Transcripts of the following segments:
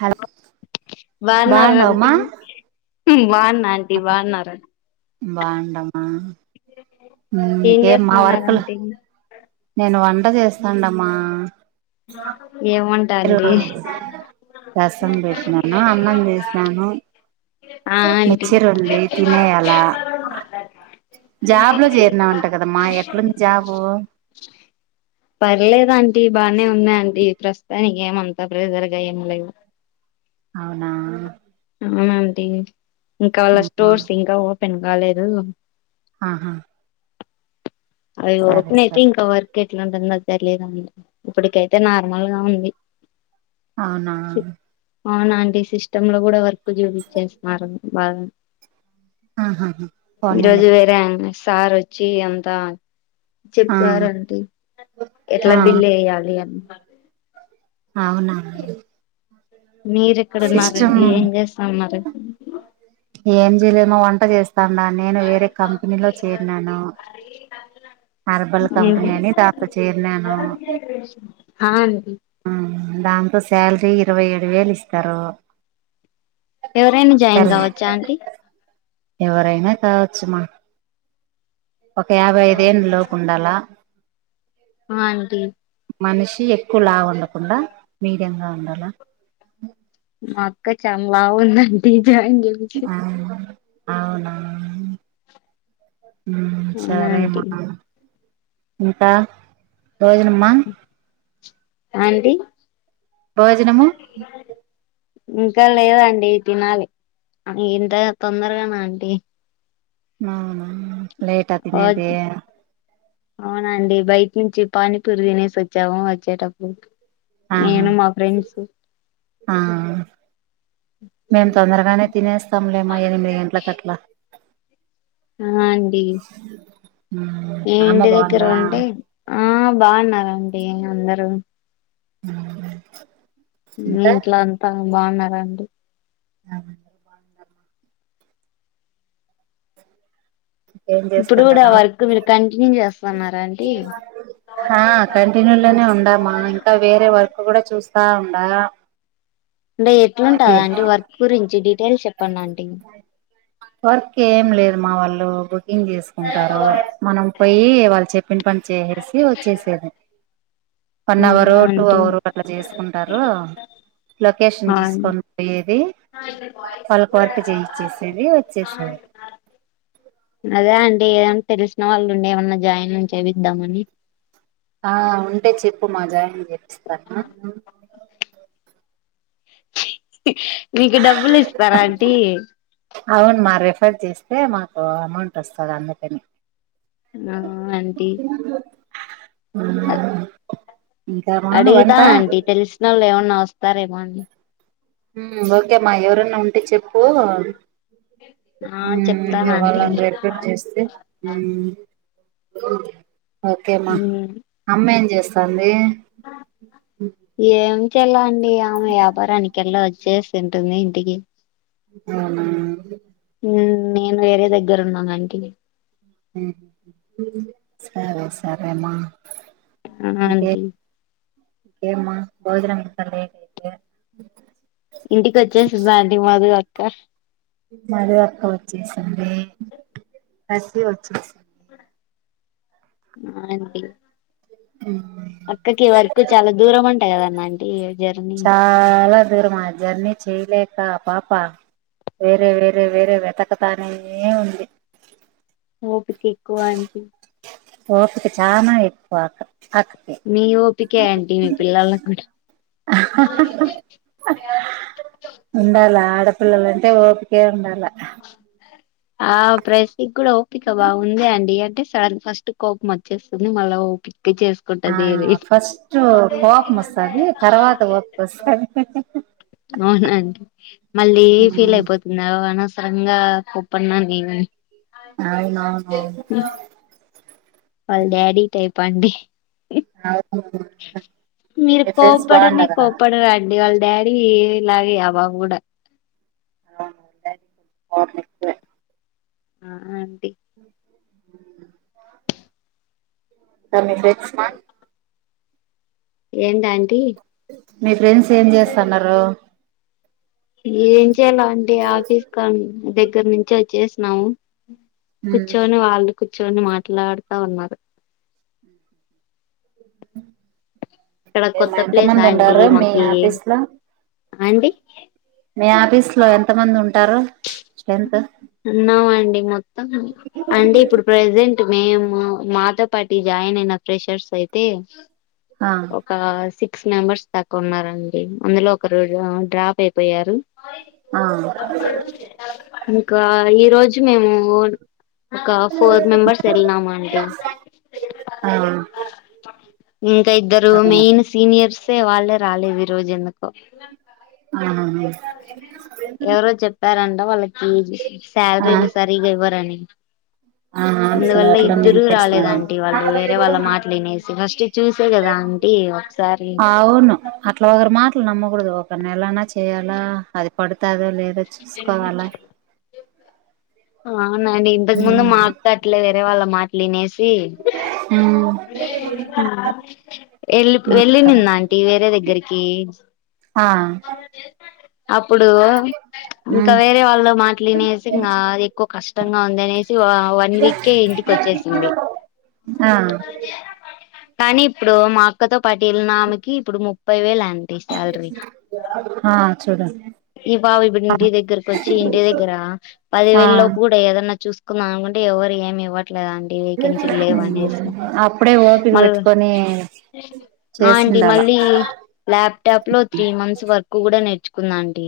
Hello బాగున్నారంటి బాగుండవమ్మా ఉ బాగున్నా అంటీ బాగున్నారు బాగుండమ్మ ఏం ఏమ్ మా చేస్తున్నారు వర్కలు ఆంటీ నేను వంట చేస్తుండమ్మా ఏమంవంటా రసం పెట్టినాను అన్నం చేసినాను ఆంటీ మిక్చర్ ఉంది ఆ తినేయాలా జాబ్ లో చేరినావంట కదమ్మా ఆంటీ ఎట్లుంది జాబు పర్లేదాంటీ బానే ఉన్నాయియండి ప్రస్తు తననికి ఏమంతా ప్రెషర్ గా ఏం లేవు అవునా అవునా అంటీ ఇంకా వాళ్ళ స్టోర్స్ ఇంకా ఓపెన్ పెన్ కాలేదు ఆహా సరే అవిప్పుయితే సరే ఇంకా వర్కె ఇట్లాంట తెలీదు ఇప్పుటికైతే నార్మల్ గా ఉంది అవునా అవునాంటీ సిస్టమ్ లో కూడా వర్క్ ఎక్కువ చూపిచేస్తున్నారు బాగ్ ఆహా ఈ పోనీలే రోజు వేరే ఆమె సార్ వోచ్చి అంతా ఆ చెప్పారంటీ ఆ ఎట్లా బిల్ ఎయాలి అని అవునా మీరు సిస్టమ్ ఇక్కడన్నారాండి ఏం చేస్తాన్నారు ఏం చేయలేమో వంట చేస్తాండా నేను వేరే కంపెనీలో చేరినాను హర్బల్ కంపెనీ అని దాలో చేరినాను ఆ అండి దాంతో శాలరీ ఇరవై ఏడు వేలు ఇస్తారు ఎవరైనా జాయిన్ సరే కావ్ చాంటి ఎవరైనా కావచ్చుమ ఒక యాభై ఐదేళ్ళ లోపు ఉండాలా ఆంటీ మనిషి ఎక్కువ లావు ఉండకుండా మీడియగా ఉండాల మా అక్క చాన్ బాగుందండి [unintelligible] ఆ అవునా మ్ అవునా సరే అంటీ మ ఇంకా భోజనమా అంటి భోజనము ఇంకా లేదండి తినాలి ఇంత తొందరగానా అంటి అవునా లేట్‌హా తిన్నెధి ఓకే అవునండి బయట నుంచి పానీ పూరి తినేసి వచ్చాము వచ్చేటప్పుడు ఆహా నేను మా ఫ్రెండ్స్ ఆహ మేము తొందరగానే తినేస్తాం లేమ్ ఎనిమిది గంటలకట్ల ఆహా అండి ఈ అమ్మ ఇంటి దగ్గర బాగుందా ఉంటే ఆహా బాగున్నారండి అందరూ మీ ఇంకా ఇంట్లో అంతా బాగున్నారా అండి ఏం ఇప్పుడు చేస్తాం కూడా కదా వర్క్ మీరు కంటిన్యూ చేస్తున్నారా అండి అంటే ఎట్లా ఉంటదండి వర్క్ గురించి డీటెయిల్స్ చెప్పండి అంటి వర్క్ ఏం లేదు మా వాళ్ళు గు ఏం చేసుకుంటారో మనం పోయి వాళ్ళు చెప్పిన పని చేసి వచ్చేసేదే వన్ ఆ అవరు టూ ఆంటీ అవరు అట్లా చేసుకుంటారు ఆ లొకేషన్ అండి. చూసుకొని పోయేది వాళ్ళకి వర్క్ చేయిచ్చేసేది వచ్చేసేది అదే అండి తెలిసిన వాళ్ళుండి ఏమన్నా జాయిన్ చేపిద్దామని ఆ ఉంటే చెప్పు మా జాయన్ ఏమిత్సరమ్మ మీకు డబ్బులు ఇస్తారా అంటీ రిఫ్రెష్ చేస్తే మాకు అమౌంట్ వస్తుంది అందుకని అంటీ ఇంకామా వంట అడుగుతాను అంటీ తెలిసిన వాళ్ళు ఏమన్నా సరే మండి ఉమ్ ఓకేమ్మా ఎవరన్నా ఉంటే చెప్ ఆ చెప్తాను ఆంటీ ఇవాళని ట్రీట్మెంట్ చేస్తే ఓకేమా ఉమ్, అమ్మం అమ్మ ఏం చేస్తుంది ఏం చెల్లండి ఆమె వ్యాపారానికి వెళ్ళ చేస్తుంటుంది ఇంటికి అవునా నేను వేరే దగ్గర ఉన్నాను అంటి సరే సరే మా ఆ ఇంకేం ఆంటీ ఇంకేం మా భోజనంక అండి ఇంటికి వచ్చేసిం అండి మధు అక్క మధు అక్క బస్తీ వచ్చిస్ ఆంటీ అక్కకి వర్క్ కు చాలా దూరం అంట కదన్నా ఆం చాలా దూరం మా జర్నీ చేయలేక పాప వేరే వేరే వేరే వెతకతనే ఉంది ఓపిక ఎక్కువ ఆంటీ ఓపిక చానా ఎక్కువ ఆ మీ ఓపికే ఆంటీ మీ పిల్లల కూడా ఉండాలా ఆడపిల్లలంటే ఓపికే ఉండాలా ఆ ప్రస్ కూడా ఓపిక బాగుంది అండి అంటే సార్ ఫస్ట్ కోపం వచ్చేస్తుంది మళ్ళా ఓపిక ఆ చేసుకుంటది ఏది ఫస్ట్ కోపం వస్తాది తర్వాత ఓపిక వస్తది అవునండి మళ్ళీ ఫీల్ అయిపోతునవ్ అనవసరంగా కుప్ప అన్నా నవ [unintelligible] అవునుఅవును అవును వాళ్ళ డాడీ టైప్ అండి. అవును మీరు మీ ఫ్రెండ్స్ కోపడనే బాగుండరా కోపడ రండి వాళ డాడీ ఈ ఇలాగే ఆ బాబు కూడా కోపం ఎక్కువే ఆన్ మరి మీ ఫ్రెండ్స్ ఏందా ఆం మీ ఫ్రెండ్స్ ఏం చేస్తన్నారు ఏం చేయాలో ఆంటీ ఆఫీస్గ ఇక్కడ నుంచి వచ్చేసినాము ఉమ్ కూర్చొని వాళ్ళు కూర్చోని మాట్లాడుతా ఉన్నారు. ఇక్కడ ఏమ్మ కొత్త ప్లేస్ ఎంతమంది ఆంటీ ఉన్నారూ. మీ మాకి ఆఫీస్ లో ఆంటీ మీ ఆఫీస్ లో ఎంతమంది ఉంటారు. స్ట్రెంత్ మో అండి ఇప్పుడు ప్రజెంట్ మేము, మాతో పాటి జాయిన్ అయిన ఫ్రెషర్స్ అయితే ఆ ఒక ఆసిక్ సిక్స్ మెంబర్స్ తక్కవ ఉన్నారండి. అందులో ఒకరు డ్రాప్ అయిపోయారు. ఆ మీకా అండి ఈరోజు మేము ఒక ఫోర్ మెంబర్స్ వెళ్ళినాము అండి ఆ ఇంకా ఇద్దరు ఆ మెయిన్ సీనియర్స్ వాళ్ళే రాలేదు ఈ రోజు ఎందుకో ఎవరో చెప్పారం [unintelligible] వాళ్ళకి ఆ శాలరీలు సరిగా ఇవ్వరని, ఆ అసలు అందువల్ల అట్లా ఇద్దరు రాలేదు నిలిపేస్తున్నారు అంటీ, వాళ్ళు వేరే వాళ్ళ మాటలు వినేసి ఫస్ట్ చూసే కదా అంటీ ఒకసారి ఒక నెలనా చేయాలా అది పడుతాదో లేదో చూసుకోవాల ఆ అవునండి ఇంతకుముందు మా అక్కట్లే అదే వాళ్ళ మాటలునిసి ఉమ్ వెళ ఉమ్, వెళ్లినింది అంటీ వేరే దగ్గరికి ఆ అప్పుడు ఇంకా ఉమ్ వేరే వాళ్ళు మాట్లు వినేసి ఇంకా ఎక్కువ కష్టంగా ఉందినేసి వన్ వీక్ కే ఇంటికి వచ్చేసింది ఆ కానీ ఇప్పుడు మా అక్కతో పటిలిన ఆమెకి ఇప్పుడు ముప్పై వేలు ఆ ఆంటీ శాలరీ ఆ చూడు ఈ పాపా ఇప్పుడు ఇంటి దగ్గరక వచ్చి ఇంటి దగ్గర ఆ పదివేలు లో ఏదన్నా చూసుకుందా అనుకుంటె ఎవరు ఏమి ఇవ్వ [unintelligible] అంటీ వాకేంసీ లేవ్ అనేసి అప్పుడే ఓపిక మాల్ పెట్టుకొని ఆంటీ చేసిండాల మళ్ళీ లాప్టాప్ లో తీ మంత్స్ వర్క్ కూడా నేర్చు కుంద అంటీ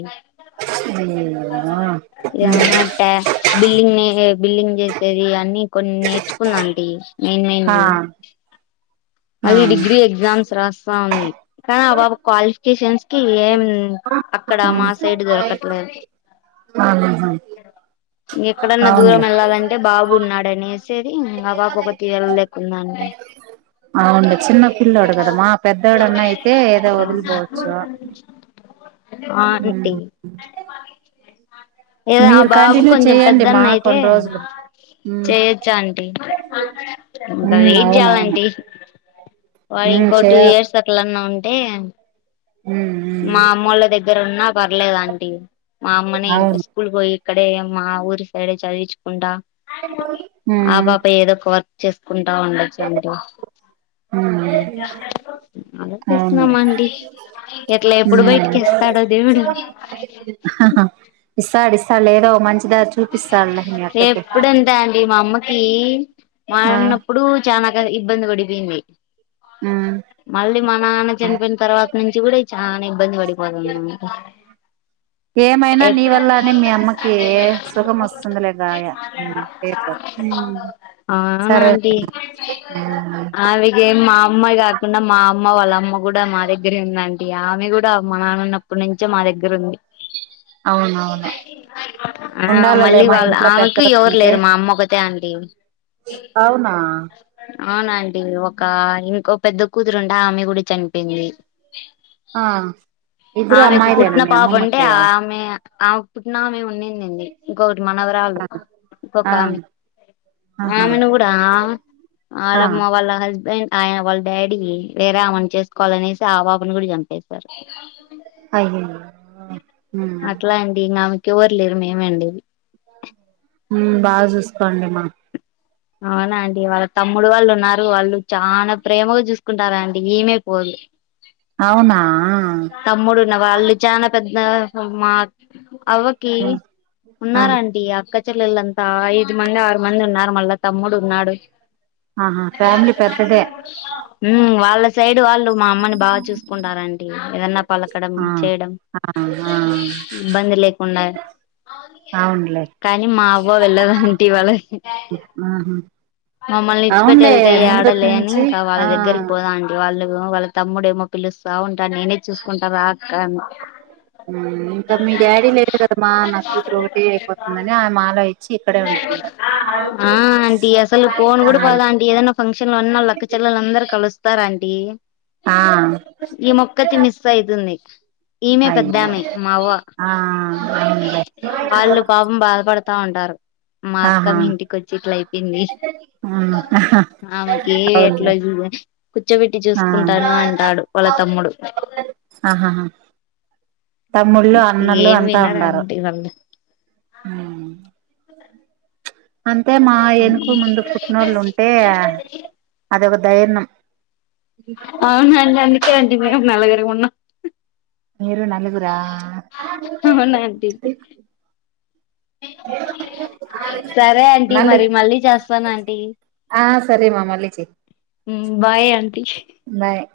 ఆ టా [unintelligible] బిల్డింగ్ నే బిల్డింగ్ చేస్త సరే అన్ని కొన్ని నేర్చుకున్న అంటీ మెయిన్ మెయిన్ ఆ వి మళ్ళీ డిగ్రీ ఎగ్జామ్స్ రాస్తా ఉంది క అ క్వాలిఫికేషన్స్ ఏం అక్కడ మా సైడ్ దొరకట్లేదు ఆహాహా ఎక్కడన్నా దూరం అవునులే వెళ్ళాలంటే బాబు ఉన్నాడని అనేసేది ఇంకా [unintelligible] ఒకటే వెళ్ళలేకుంన అవును చిన్న పిల్ల్లోడు కదా మా పెద్దదోడున్నా అయితే ఏదో వదిలిపోవచ్చు ఆ ఉమ్ ఆంటీ ఏద ఆ మీరు బాబు కంటిన్యూ కొంచెం చెయ్యండి మా పెద్దన్న అయితే కొన్ని రోజులు ఉమ్ చేయొచ్చాంటీ ఇంకా ఉమ్ వెయిట్ అవునవును చేయాలంటీ వాడి ఉమ్ ఇంకో టూ చేయాలి ఇయర్స్ అట్లా న్నా ఉంటే ఉమ్ మా ఉమ్ అమ్మళ్ళ దగ్గర ఉన్న పర్లేదాంటీ మా అమ్మనే ఇంకా అవును స్కూల్ పోయి ఇక్కడే మా ఊరు సైడ్ చదివించకుంట ఆ ఉమ్ పాప ఏదో ఒక వర్క్ చెస్ కుంటా ఉండచ్చ ఆంటీ ఉమ్ అలా చేస్తున్నామా ఆంటీ హ్మ్ హహహ ఇస్తాడు ఇస్తా అక్కకి ఎప్పుడంతే ఆంటీ మా అమ్మకి మా నాన్న ఆ ఉన్నపుడు చాన ఇబ్బంది గుడి పోయింది ఉమ్ మళ్ళీ మా నాన్న చనిపోయిన తర్వాత నుం చివడే చాలా ఇబ్బంది [inaudible] ఏమైనా నీ వల్ల అనే మీ అమ్మ సుఖం వస్తుందిలేగాయ సరే అవునండి ఆవిగే మా అమ్మాయి కాకుండా మా అమ్మ వాళ్ళమ్మ కూడా మా దగ్గరే ఉంది ఆంటీ ఆమె కూడా మా నాన్న ఉన్నప్పటి నుంచే మా దగ్గర ఉంది అవును అవును ఆ మళ్ళీ వాళ్ళ ఆమెకు పెద్దలు ఎవరు ఉంటే లేరు మా అమ్మకు త అండి అవునా అవును ఆంటీ ఒక ఇంకో పెద్ద కూతురుంటే ఆ ఆమె కూడా చనిపోంది ఆ ఇద్దరు అమ్మాయిలే న మీ అమ్మామ్మా కి ఆ అప్పుడు నా మేము ఉంనింది ఇంకొకటి మనవరాళ్ళు ఇంకొక ఆ ఆమె ఆహా ఆమెను కూడా ఆ అలామవల్ హస్బెండ్ ఆయన వాళ్ళ డాడీ వేరే ఆమెను చేసుకోవాలనేసి ఆ పాపని కూడా చంపేస్తారు అయ్యో అట్లా అండి నామె క్యవర్ లేరు మేమే అండి ఉమ్ బా చూసుకోండి మా అవునా అండి వాళ్ళ తమ్ముడు వాళ్ళు ఉన్నారు వాళ్ళు చానా ప్రేమగా చూసుకుంటా రండి ఈమె పోదు అవునా తమ్ముడున్న వాళ్ళు చానా పెద్ ద [unintelligible] అవ్వకి ఇయ్యి ఆ ఉన్నారూ ఆంటీ అక్క చ్చల్లెలంతా ఐదు మంది ఆరు మంది ఉన్నారు మళ్ళా తమ్ముడు ఉన్నాడు ఆహా ఫ్యామిలీ పెద్దదే ఉ మ్ వాళ్ళ సై డ్ వాళ్ళు మా అమ్మని బా చూసుకుంటారూ అం ఏదన్నా పలకడం ఆ చేయడం ఆ ఆ ఇబ్బంది లేకుండా అవునులే కానీ మా అవ్వ వెళ్ళదంటీ వాళ్ళకి ఆహా మమ్మల్ని ఇచిపెట్టి అవునులే వెళ్తే ముందటి ఆడలే అని నుంచి ఇంకా వాళ్ళ ఆ దగ్గరికి పోదాం అం వాళ్ళ వాళ్ళ తమ్ముడేమో పిలుస్తా ఉ టా నేనే చూసుకుంటారా కానీ ఇంకా మీ డాడీ లేడు కదమ్మా నా కూతురు ఒకటే అయిపోతుందని ఆమె మాలో ఇచ్చి ఇక్కడే ఉంటుంది ఆ ఆంటీ అసలు పోను కూడా పోలా అంట ఏదనా ఫంక్షన్ లో ఉన్న లక్క చెల్లల అందరుూ కలుస్తారు అం టీ ఆ ఈ మ తి మిస్ అయితుంది ఈమె అయ్యో పెద్దామ మావ్వ ఆ అవునులే వాళ్ళు పాపం బాధపడతా ఉంటారు మా అక్క ఆహా మీ ఇంటికిొచ్చి ఇట్లా అయిపోయింది మ్మ్ ఆమెకి ఎట్లా అవునులే కూర్చోబెట్టి చూసుకుంటాను అంటాడు వాళ్ళ తమ్ముడు ఆహాా హా తమ్ముళ్ళు అన్నళ్ళు ఏం అంతా వినరు ఉండరూ ఆంటీ వాళ్ళు అంతే మా వెనుక ముందు పుట్టినోళ్ళు ఉంటే అద ఒక దైర్నం అవునా అండి అందుకే ఆంటీ మేం నల్గరమున్నం మీరూ నలుగురా అవునా ఆంటీ సరే అంటీ మరి మళ్ళీ చేస్తానంటీ ఆ సరే మా మళ్ళీ చెయ్ ఉమ్ బాయ్ అంటీ బాయ్